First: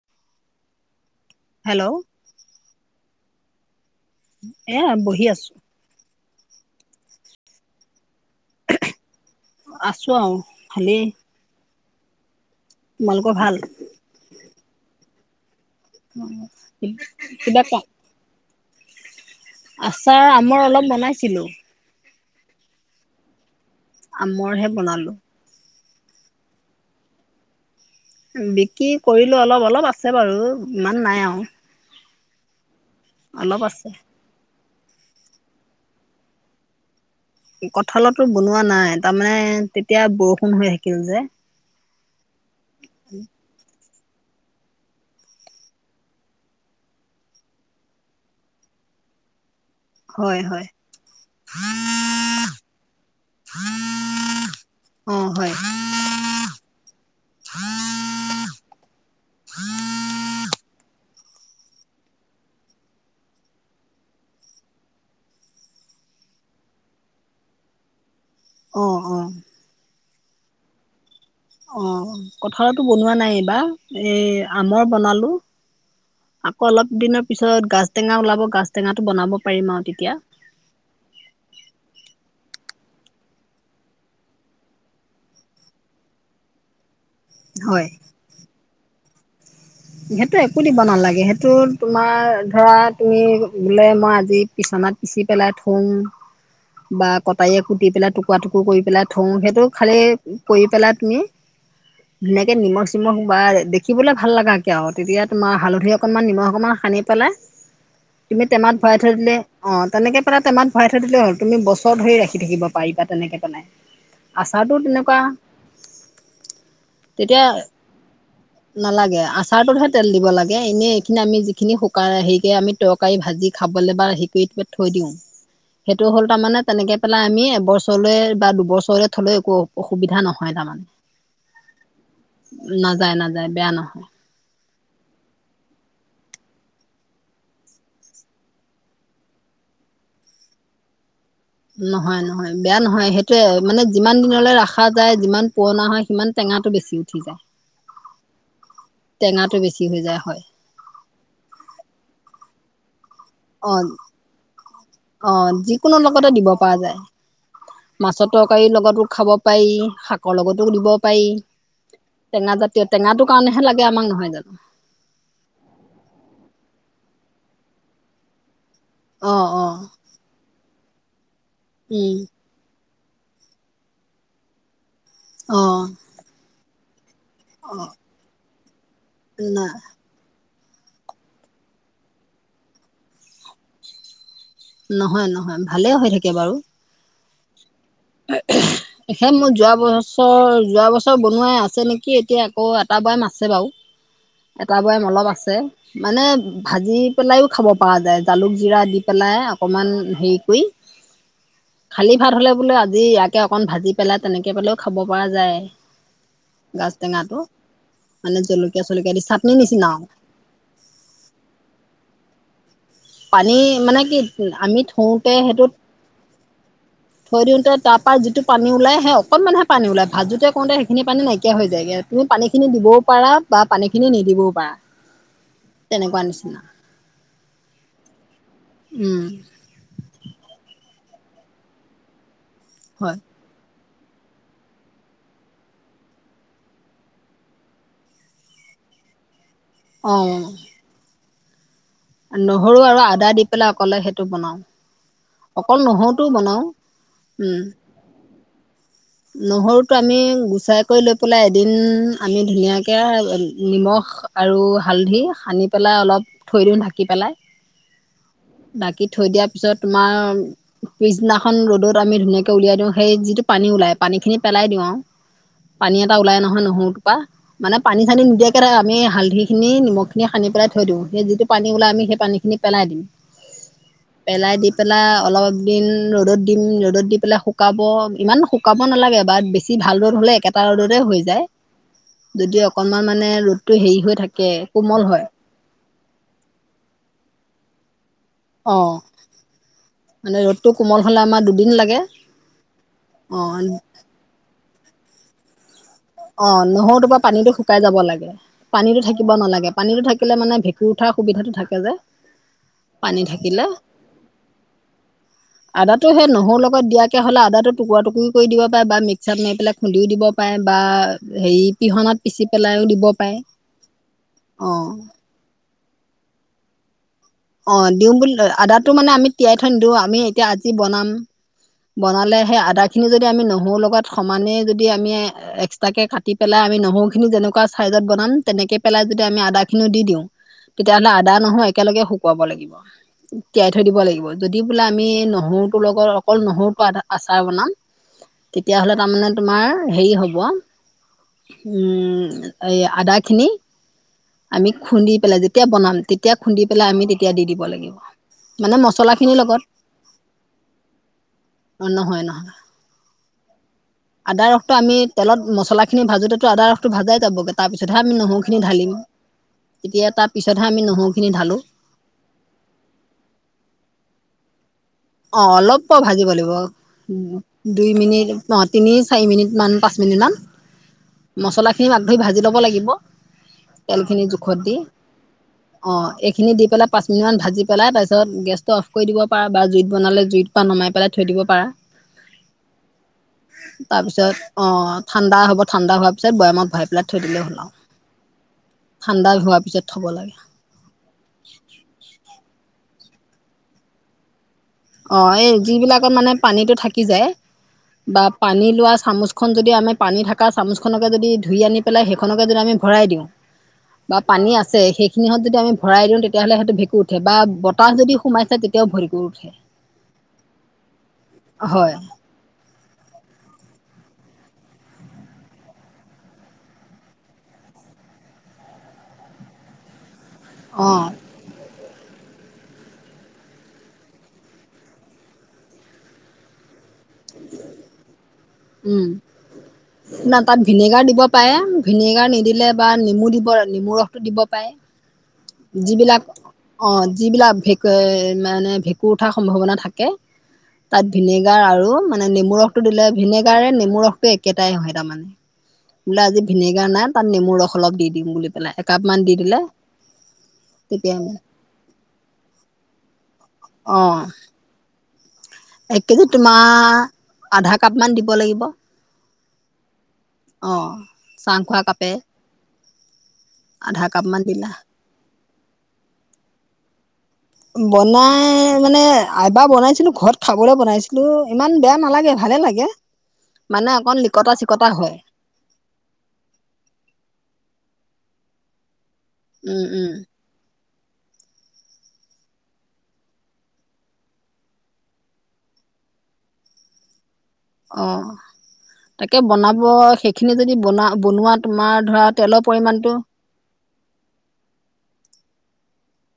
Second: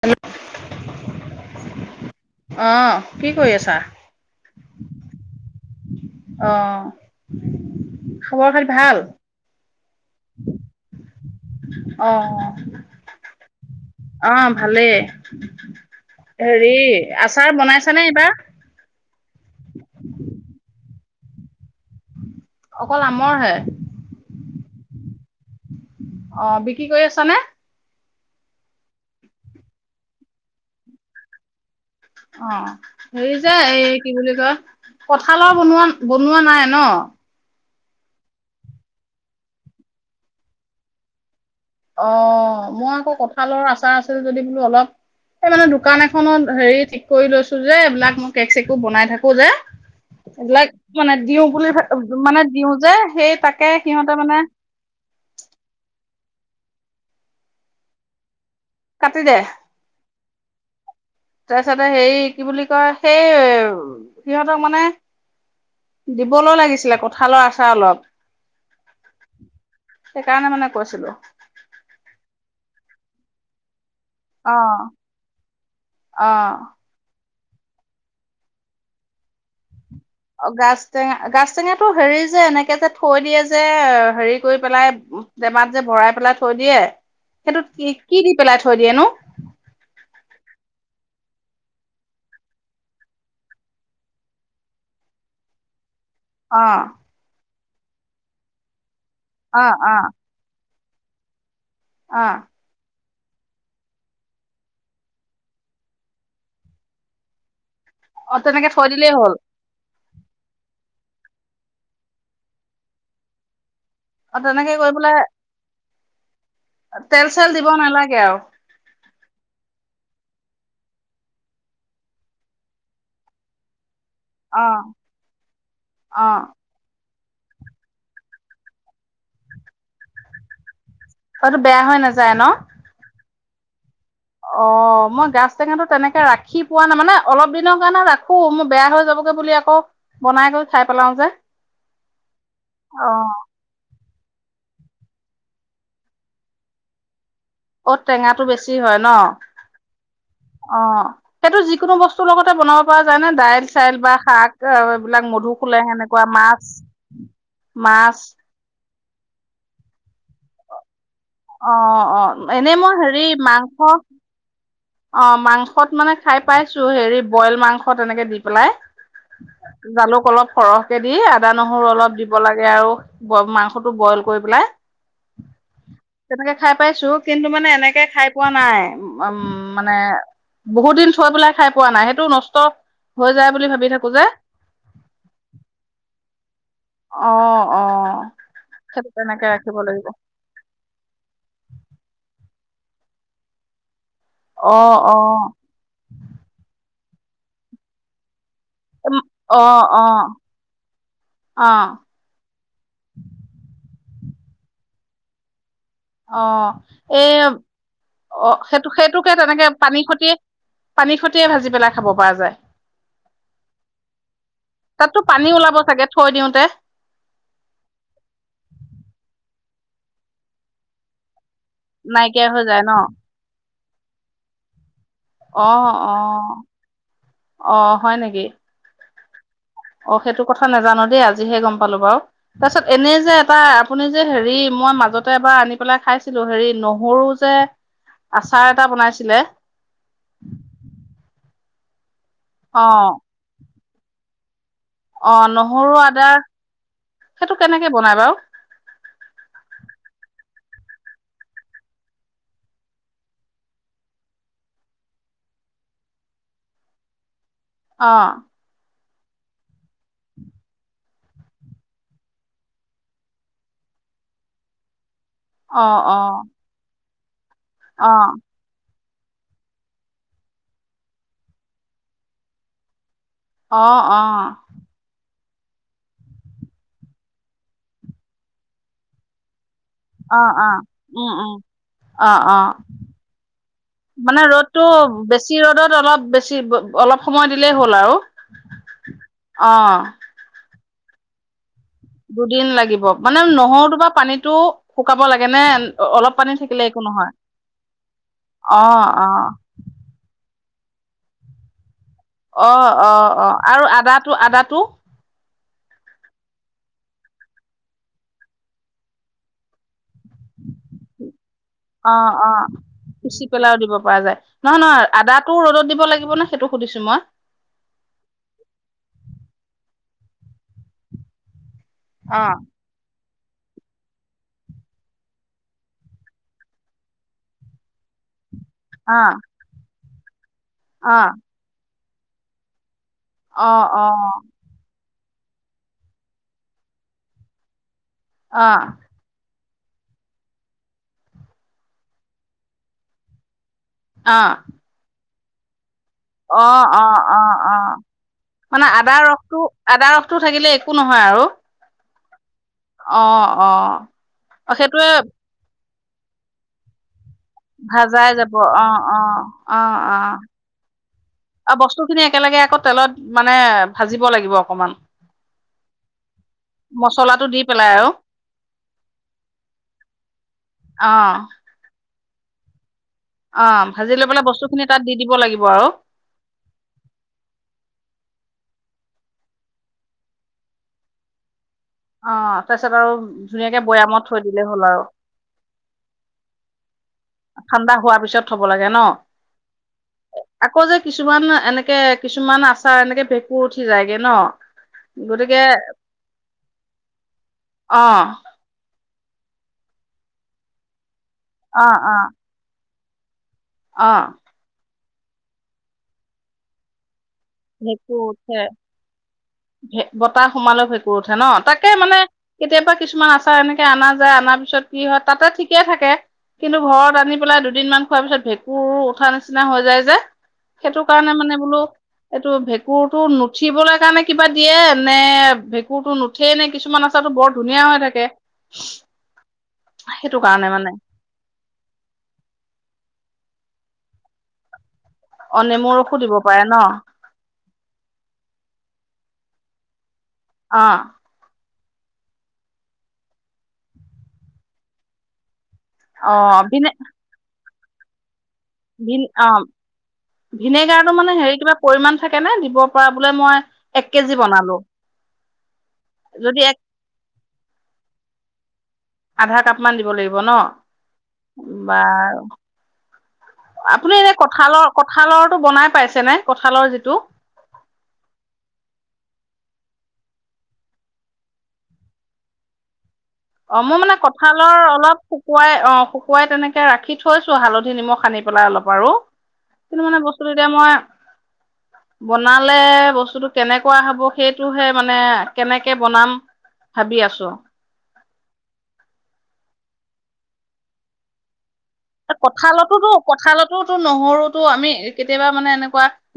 Hello hello অহ কি কৰি আছা এ বহি আছো অ আছো আ ভালে অহ অ ভালেই [unintelligible] হেৰি আচাৰ কিবা ক বনাইছানে এইবাৰ আচাৰ আমৰ অলপ বনাইছিলো অকল আমৰ হে আমৰ হে বনালো অ' বিক্ৰী কৰি আছা নে? বিক্ৰী কৰিলো অলপ, অলপ আছে বাৰু ইমান নাই আৰু! অ' হেৰিযে অলপ আছে এই কি বুলি কয়! কঁঠালৰ বনোৱা, বনোৱা নাই ন? কঁঠালতো বনোৱা নাই, তাৰমানে তেতিয়া বৰষুণ হৈ থাকিল যে। অ' মই আকৌ কঁঠালৰ আচাৰ আছ চিল যদি বোলো অলপ, এই মানে দোকান এখনত হেৰি ঠিক কৰি লৈছো যে এইবিলাক মই কেক-চেকো বনাই থাকো যে। হয় হয় এইবিলাক মানে দিও বুলি ভ, মানে দিও যে সেই তাকে সিহঁতে মানে অ হয় [unintelligible] কাটি দে। তাৰপিছতে হেৰি কি বুলি কয়, সেই সিহঁতক মানে, দিবলৈও লাগিছিলে কঁঠালৰ আচাৰ অলপ। অ' অ'। সেইকাৰণে মানে কৈছিলো। অ' কঁঠালৰটো বনোৱা নাই এইবাৰ। এ অ আমৰ বনালো। অ আকৌ অলপ দিনৰ পিছত গাজটেঙা ওলাব, গাজটেঙাটো বনাব পাৰিম আৰু। তেতিয়া অ' গাজটেঙা, গাজটেঙাটো হেৰি যে এনেকে যে থৈ দিয়ে যে হেৰি কৰি পেলাই, টেমাত যে ভৰাই পেলাই থৈ দিয়ে। সেইটোত হয় কি-কি দি পেলাই থৈ থৈ দিয়েনো! সেইটো একো দিব নালাগে, সেইটোত তোমাৰ ধৰা তুমি বোলে মই আজি পিচনাত পিচি পেলাই থ'ম। অ বা কটাৰীয়ে কুটি পেলাই, টুকুৰা-টুকুৰ কৰি পেলাই থওঁ সেইটো অ অ খালি কৰি পেলাত তুমি? অ ধুনীয়াকে নিমখ মখ বা দেখিবলৈ ভাললগা কে আও, তেতিয়া তোমাৰ হালধি অকণমান নিমখ অকণমান সানি পেলাই অ তুমি তেনেকে টেমাত ভৰাই দিলেই থৈ হ'ল দিলে, অ' তেনেকে টেমাত ভৰাই থদিলে হ'ল তুমি বছৰ ধৰি ৰাখি থাকিব পাৰিবা তেনেকে পেলাই অ' আচাৰটো তেনেকে কৰি তেনেকুৱা পেলাই তেল -চেল তেতিয়া দিব নালাগে আৰু নালাগে আচাৰটোতহে তেল দিব লাগে এনে এইখিনি আমি যিখিনি শুকাই হেৰিকে আমি তকাৰী ভাজি খাবলৈ বা অ [unintelligible] থৈ দিও। সেইটো হ'ল অ তাৰমানে তেনেকে পেলাই আমি এবছৰলৈ বা দুবছৰলৈ থ'লে একো অসুবিধা নহয় তাৰমানে। অটো বেয়া হৈ নাযায় ন'? নাই, বেয়া নহয়। অ' মই গাজ টেঙাটো তেনেকে ৰাখি পোৱা নাই। মানে অলপ দিনৰ কাৰণে ৰাখোঁ । মোৰ বেয়া হৈ যাবগে বুলি আকৌ বনাই গৈ খাই পেলাওঁ যে। নহয় - নহয়, বেয়া নহয় । অ' সেইটোৱে মানে যিমান দিনলৈ ৰাখা যায়, যিমান পুৰণা হয়, সিমান টেঙাটো বেছি উঠি যায়। অ' টেঙাটো বেছি হয় ন'? টেঙাটো বেছি হৈ যায় হয় অ', সেইটো যিকোনো বস্তুৰ লগতে বনাব জানে অঁ দাইল-চাইল বা শাক অ'- এইবিলাক অঁ মধুফুলে যিকোনো সেনেকুৱা লগতে দিব মাছ, পৰা যায় মাছ মাছৰ তৰকাৰীৰ লগতো খাব পাৰি, শাকৰ লগতো দিব পাৰি। অ' অ' টেঙা এনেই জাতীয়- মই হেৰি টেঙাটো কাৰণেহে মাংস লাগে আমাক, নহয় জানো? অ' মাংসত মানে খাই পাইছোঁ, হেৰি বইল মাংস তেনেকে দি পেলাই। অ অ জালুক অলপ সৰহ কে দি আদা, নহৰু অলপ উম দিব লাগে আৰু ব- মাংসটো বইল কৰি পেলাই অ তেনেকে খাই পাইছোঁ কিন্তু মানে অ এনেকে খাই পোৱা নাই। উম ন মানে বহুত দিন থৈ পেলাই খাই পোৱা নাই, সেইটো নষ্ট হৈ যায় বুলি ভাবি থাকো যে! নহয় নহয়, ভালে হৈ থাকে বাৰু! অ'। অ সেইটো সে তেনেকে মোৰ যোৱা ৰাখিব লাগিব বছৰ, যোৱা বছৰ বনোৱাই আছে নেকি এতিয়া! অ' এটা বৈয়াম আছে বাৰু! অ এটা বৈয়াম অ অলপ আছে। মানে ভাজি পেলাইও খাব পাৰা যায়, জালুক জিৰা দি পেলাই অ অকমান অ হেৰি কৰি, অ খালি ভাত হ'লে বোলে জিয়াকে অকণ ভাজি পেলাই তেনেকে পেলাইও খাব পৰা যায়। অ' গাজ এই টেঙাটো মানে অ' জলকীয়া চলকীয়া দি সেইটো-সেইটোকে চাটনি তেনেকে নিচিনা পানী আৰু খতিয়ে, পানী খতিয়ে ভাজি পেলাই খাব পৰা যায়। পানী মানে কি, আমি থওঁতে সেইটোত তে থৈ দিওঁতে তাৰ পৰা যিটো পানী ওলায়, সেই অকনমানহে পানী ওলায়, ভাজোতে কৰোঁতে সেইখিনি পানী নাইকিয়া নাইকিয়া হৈ যায়গে, তুমি নাইকিয়া হৈ পানীখিনি যায় ন দিবও পাৰা বা পানী খিনি নিদিবও পাৰা অ তেনেকুৱা অহ নিচিনা অহ হয় নেকি উম অ সেইটো কথা নাজানো দেই আজিহে গম পালো বাৰু তাৰপিছত এনেই হয় যে এটা আপুনি যে হেৰি মই মাজতে এবাৰ আনি পেলাই খাইছিলো হেৰি নহৰু যে আচাৰ এটা বনাইছিলে অঁ নহৰু অ আৰু আদা দি পেলাই কলে সেইটো বনাওঁ অ নহৰু আদা উম সেইটো কেনেকে বনাই বাৰু নহৰুটো আমি গুচাই কৰি লৈ পেলাই এদিন আমি ধুনীয়াকৈ নিমখ আৰু হালধি সানি পেলাই অলপ থৈ দিওঁ ঢাকি পেলাই অ ঢাকি থৈ দিয়াৰ পিছত তোমাৰ পিছদিনাখন ৰ'দত আমি ধুনীয়াকে উলিয়াই দিওঁ সেই যিটো পানী ওলাই পানীখিনি পেলাই দিওঁ আৱ অ পানী এটা অ ওলাই নহয় নহৰু পা মানে পানী অ চানী নিদিয়াকে আমি হালধিখিনি নিমখ খিনি সানি পেলাই থৈ দিওঁ সেই যিটো পানী ওলাই আমি সেই পানীখিনি পেলাই দিম অ অ পেলাই দি পেলাই অলপ দিন ৰ'দত দিম ৰ'দত দি পেলাই শুকাব ইমানু শুকাব নালাগে এবাৰত বেছি অ ভাল ৰ'দ হ'লে অ একেটা অ ৰ'দতে হৈ উম যায় উম অ অ যদি অকণমান মানে ৰ'দটো হেৰি হৈ মানে থাকে ৰ'দটো কোমল হয় বেছি ৰ'দত অলপ বেছি অলপ সময় দিলেই হ'ল আৰু অ অ মানে ৰ'দ কোমল হলে আমাৰ দুদিন লাগে দুদিন লাগিব মানে অ' নহৰুটো বা পানীটো শুকাব লাগে নে অলপ পানী অ থাকিলে একো নহৰুটোৰ পৰা নহয় পানীটো শুকাই যাব লাগে অ পানীতো থাকিব অ নেলাগে পানীটো থাকিলে মানে ভেকু কুৰ উঠা সুবিধাটো থাকে যে অ অ পানী অ থাকিলে আৰু আদাটো আদাটো একৈ হ'লে আদাটো টুকুৰা টুকৰি কৰি দিব পাৰে বা মিকছাৰ সোমিয়াই পেলাই খুন্দিও দিব পাৰে বা হেৰি অ পিহনাত পিচি অ পেলাইও দিব পাৰে পিচি পেলাইও দিব পৰা যায় অ নহয় নহয় আদাটোও ৰ'দত দিব লাগিব নে সেইটো সুধিছো মই অ দিওঁ বুলি আদাটো মানে আমি তিয়াই থৈ নিদিওঁ আমি এতিয়া আজি বনাম বনালে অ', সেই আদা খিনি যদি যদি আমি নহৰু লগত সমানেই যদি আমি এক্সট্ৰাকে কাটি পেলাই আমি নহৰুখিনি যেনেকুৱা ছাইজত বনাম তেনেকৈ পেলাই যদি অ', আমি আদাখিনিও দি দিওঁ তেতিয়াহ'লে অ', আদা নহ‌ও একেলগে কুৱাব লাগিব তিয়াই থৈ অ', দিব অ', লাগিব। যদি বোলে আমি ন নহৰুটোৰ লগত অকল নহৰুটো আধা আচাৰ বনাম অ', তেতিয়াাহ'লে তাৰমানে তোমাৰ হেৰি হ'ব উম এই আদা খিনি অ', আমি খুন্দি পেলাই যে কেতিয়া বনাম তেতিয়া খুন্দি অ পেলাই অ আমি তেতিয়া অ দি দিব অ লাগিব মানে আদা মছলাখিনিৰ ৰসটো লগত আদা ৰসটো থাকিলে একো নহয় আৰু অ নহয় নহয় অ অ', আদা অ', ৰসটো আমি সেইটোয়ে তেলত মছলা ভাজোতেটো আদা ৰসটো ভাজায় ভাজাই যাব অ অ অ তেতিয়া অ, তাৰ পিছতহে আমি নহৰুখিনি ঢালো আৰু বস্তুখিনি একেলগে আকৌ তেলত মানে ভাজিব লাগিব অকমান অ অলপ ভাজিব লাগিব। মচলাটো দি দুই পেলাই আৰু মিনিট অ তিনি চাৰি মিনিট মান পাঁচ মিনিট মান অ', মছলাখিনি ধুই ভাজি ল'ব লাগিব অ তেল ভাজি খিনি লৈ পেলাই জোখত বস্তু দি। খিনি তাত দিব লাগিব আৰু অ এইখিনি দি পেলাই পাঁচ মিনিটান ভাজি পেলাই তাৰপিছত গেছ অফ কৰি দিব পাৰ বা জুইত বনালে জুইত পা নমাই পেলাই থৈ দিব পাৰা অ তাৰপিছত আৰু ধুনীয়াকে বৈয়ামত তাৰপিছত থৈ দিলে অ হ'ল আৰু ঠাণ্ডা হ'ব ঠাণ্ডা হোৱাৰ পিছত বয়ামত ভয় ঠাণ্ডা হোৱাৰ পিছত থব লাগে ন? ঠাণ্ডা হোৱাৰ পিছত থ'ব লাগে। আকৌ যে কিছুমান এনেকে কিছু কিছুমান আচাৰ এনেকে ভেঁকুৰ উঠি যায়গে ন‌ অ এই যিবিলাকত মানে পানীতটো থাকি যায় অ বা পানী লোৱা চামুচ চামুচখন যদি আমি পানী থকা চামুচখনকে যদি ধুই আনি অ পেলাই অ সেইখনকে যদি আমি ভৰাই দিওঁ অ বা পানী আছে সেই সিহঁত যদি ভৰাই দিওঁ তেতিয়াহলে সেইটো ভেকুঁত উঠে বা বতাহ যদি ভেঁকুৰ সোমাইছে উঠে তেতিয়াও ভৰি ভেকুঁ উঠে ভে বতাহ সোমালে ভেঁকুৰ উঠে ন? তাকে হয় মানে কেতিয়াবা কিছুমান আচাৰ এনেকে অনা যায়, আনা পিছত কি হয় তাতে ঠিকে থাকে, কিন্তু ঘৰত আনি পেলাই দুদিনমান খোৱাৰ পিছত ভেঁকুৰো উঠা নিচিনা হৈ যায় যে অ সেইটো কাৰণে মানে বোলো এইটো ভেঁকুৰটো নুঠিবলৈ কাৰণে কিবা দিয়ে নে ভেঁকুৰ টো নুঠেই নে কিছুমান আছে উম না সেইটো তাত কাৰণে মানে ভিনেগাৰ দিব পাৰে ভিনেগাৰ নিদিলে বা নেমু দিব বৰনেমুৰ ৰখটো দিব পাই অ নেমু ৰসো যিবিলাক দিব পাৰে ন অ যিবিলাক ভেঁক মানে ভেঁকুৰ উঠাৰ সম্ভাৱনা থাকে থাকে অ তাত ভিনেগাৰ আৰু মানে নেমু ৰসটো দিলে ভিনেগাৰে নেমু ৰসটো একেটাই হয় তাৰমানে বোলে অ আজি ভিনেগাৰ ভিনে নাই তাত নেমু ৰস অলপ দি দিম বুলি পেলাই একাপ মান ভিন দি অ দিলে ভিনেগাৰটো তেতিয়া মানে হেৰি কিবা পৰিমাণ থাকে নে দিব পৰা বোলে মই অ এক কেজি বনালো এক কেজি যদি এক তোমাৰ আধা কাপ মান দিব লাগিব অ আধা কাপ মান দিব লাগিব ন চাহ খোৱা বা কাপে আধা আপুনি কাপ এনে মান দিলা কঁঠালৰ কঁঠালৰ টো বনাই পাইছে নাই কঠালৰ যিটো বনাই মানে এবাৰ বনাইছিলো ঘৰত খাবলৈ বনাইছিলো ইমান বেয়া নালাগে ভালে লাগে অ মই মানে অকন লিকতা কঁঠালৰ চিকতা হয় অলপ শুকুৱাই অ শুকুৱাই তেনেকে ৰাখি থৈছো হালধি নিমখ সানি বনাই অলপ আৰু উম কিন্তু উম মানে বস্তুটো এতিয়া মই বনালে বস্তুটো কেনেকুৱা হব সেইটোহে মানে কেনেকে বনাম ভাবি আছো অ তাকে বনাব সেইখিনি যদি বনা বনোৱাত কঠালতোতো কঁঠালতোতো নহৰুতো আমি কেতিয়াবা মানে এনে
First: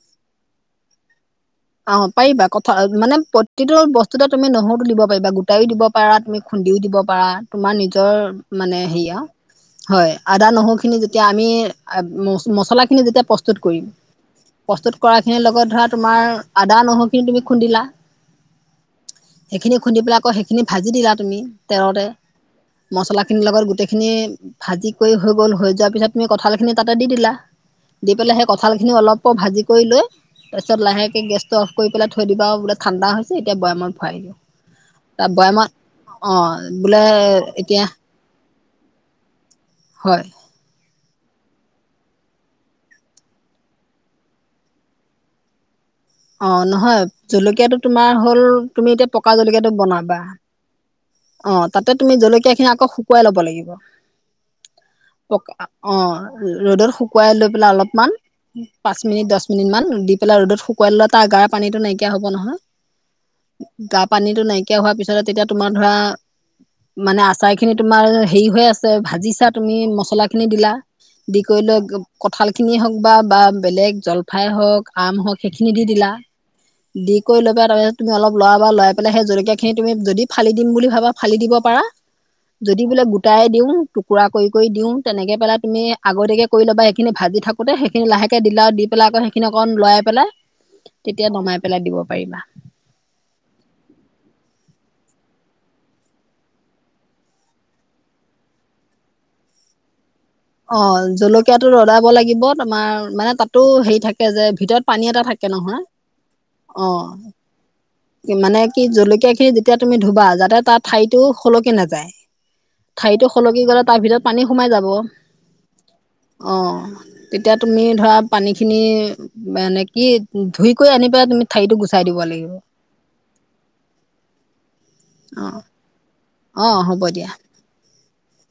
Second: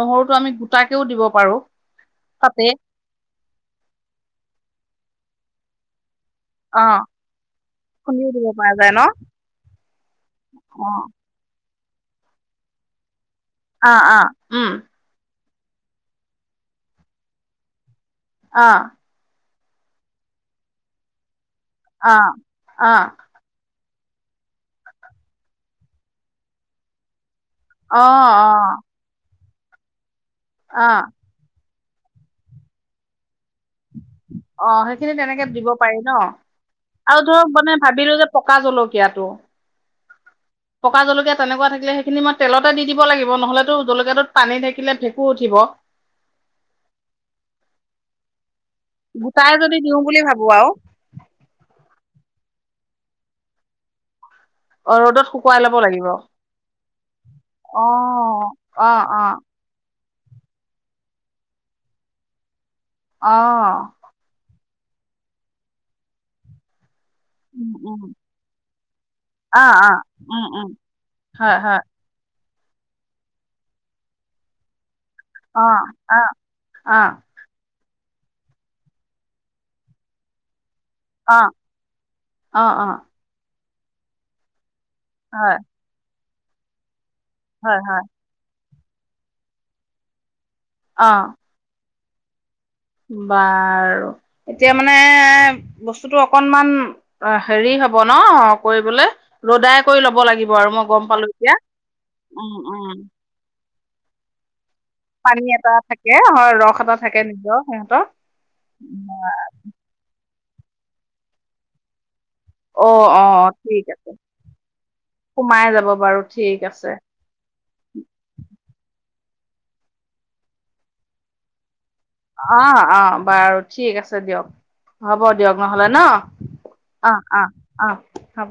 নহৰুতো আমি গোটাকেও দিব পাৰো অহ পাৰিবা তাতে কথা মানে প্ৰতিটো বস্তুটা তুমি নহৰু দিব গোটাইও দিব পাৰা তুমি খুন্দিও অ দিব পাৰা তোমাৰ নিজৰ খুন্দিও দিব পৰা মানে যায় ন হেৰি আৰু হয় আদা নহৰু অ খিনি যেতিয়া আমি ম মছলাখিনি যেতিয়া অ অ উম সেই লগত ধৰা তোমাৰ আদা নহওক তুমি খুন্দিলা অ সেইখিনি খুন্দি পেলাই আকৌ সেইখিনি ভাজি দিলা তুমি তেৰতে অ অ মছলা খিনিৰ লগত গোটেই খিনি ভাজি কৰি হৈ গল হৈ যোৱাৰ পিছত তুমি কঁঠাল খিনি তাতে দি দিলা অ অ দি পেলাই সেই কঁঠাল খিনি অলপ ভাজি কৰি লৈ তাৰ পাছত অ লাহেকে গেষ্ট অফ কৰি পাই থৈ দিব আৰু বোলে ঠাণ্ডা এতিয়া বৈয়ামত ভৰাই দিয়া অ সেইখিনি তা তেনেকে দিব বৈয়ামত পাৰি ন অ বোলে আৰু ধৰক মানে এতিয়া ভাবিলো যে পকা জলকীয়াাতটো হয় পকা জলকীয়া তেনেকুৱা থাকিলে সেইখিনি মই তেলতে দি দিব লাগিব নহলেতো জলকীয়াটোত পানী থাকিলে ভেঁকু উঠিব অ নহয় জলকীয়া টো তোমাৰ হ'ল তুমি এতিয়া পকা গোটাই জলকীয়াটো যদি দিওঁ বনাবা বুলি ভাবো আৰু অ তাতে তুমি জলকীয়া খিনি আ শুকুৱাই ল'ব লাগিব অ ৰ'দত কা শুকুৱাই লব অ লাগিব ৰ'দত শুকুৱাই লৈ পেলাই অ অলপমান অ পাঁচ অ মিনিট দহ মিনিট মান দি পিলা ৰদত শুকুৱাই শুকুৱাই তাৰ আগাৰ পানীত নাইকিয়া হব নহয় অ গা পানীতটো নাইকিয়া নাইকিয়া হোৱাৰ পিছতে তেতিয়া তোমাৰ ধৰা মানে আচাৰ উম খিনি উম তোমাৰ হেৰি হৈ আছে ভাজিছা অ তুমি অ মছলা খিনি উম উম দিলা দি হয় কৰি লৈ হয় কঁঠালখিনিয়ে হওক বা বা বেলেগ জলফাই হওক আম অ সেইখিনি দি দিলা অ অ দি কৰি লৈ পেল তাৰপিছত তুমি অলপ লৰা বা লই পেলাই স জলকীয়া খিনি তুমি যদি ফালি দিম বুলি বা ফালি অ দিব পাৰা অ যদি অ বোলে গোটাই দিও টুকুৰা কৰি দিওঁ তেনেকে পেলা হয় তুমি আগতীয়াকে কৰি ল'বা খিনি ভাজি থাকোঁ হয় হয় সেইখিনি লাহে দিলে আৰু দি। পেলাই আকৌ সেইখিন অকণ লৰাই পেলাই অ তেতিয়া নমাই পেলাই দিব পাৰিবা বাৰু এতিয়া মানে বস্তুতটো অকনমান হেৰি হব ন কৰিবলে ৰ'দাই কৰি ল'ব লাগিব আৰু অ মই গম পালো এতিয়া জলকীয়া টো ৰদাব লাগিব উম উম তোমাৰ মানে তাতো হে থাকে যে ভিতৰত পানী এটা থাকে হয় ৰস অ এটা থাকে নিজৰ সিহঁতৰ মানে কি জলকীয়া খিনি যেতিয়া তুমি ধুবা যাতে তাৰ ঠাৰীতো স'লকি নাযায় অ অ ঠাইতো সলকি গলে ঠিক তাৰ আছে ভিতৰত পানী সোমাই যাব সোমাই যাব বাৰু অ ঠিক আছে তেতিয়া তুমি ধৰা পানী খিনি মানে কি ধুই কৈ আনিবা তুমি ঠাৰিতো গুচা চাই দিব অ লাগিব অ বাৰু ঠিক আছে দিয়ক হ'ব দিয়ক নহ'লে ন অঁ হ'ব দিয়া হ ব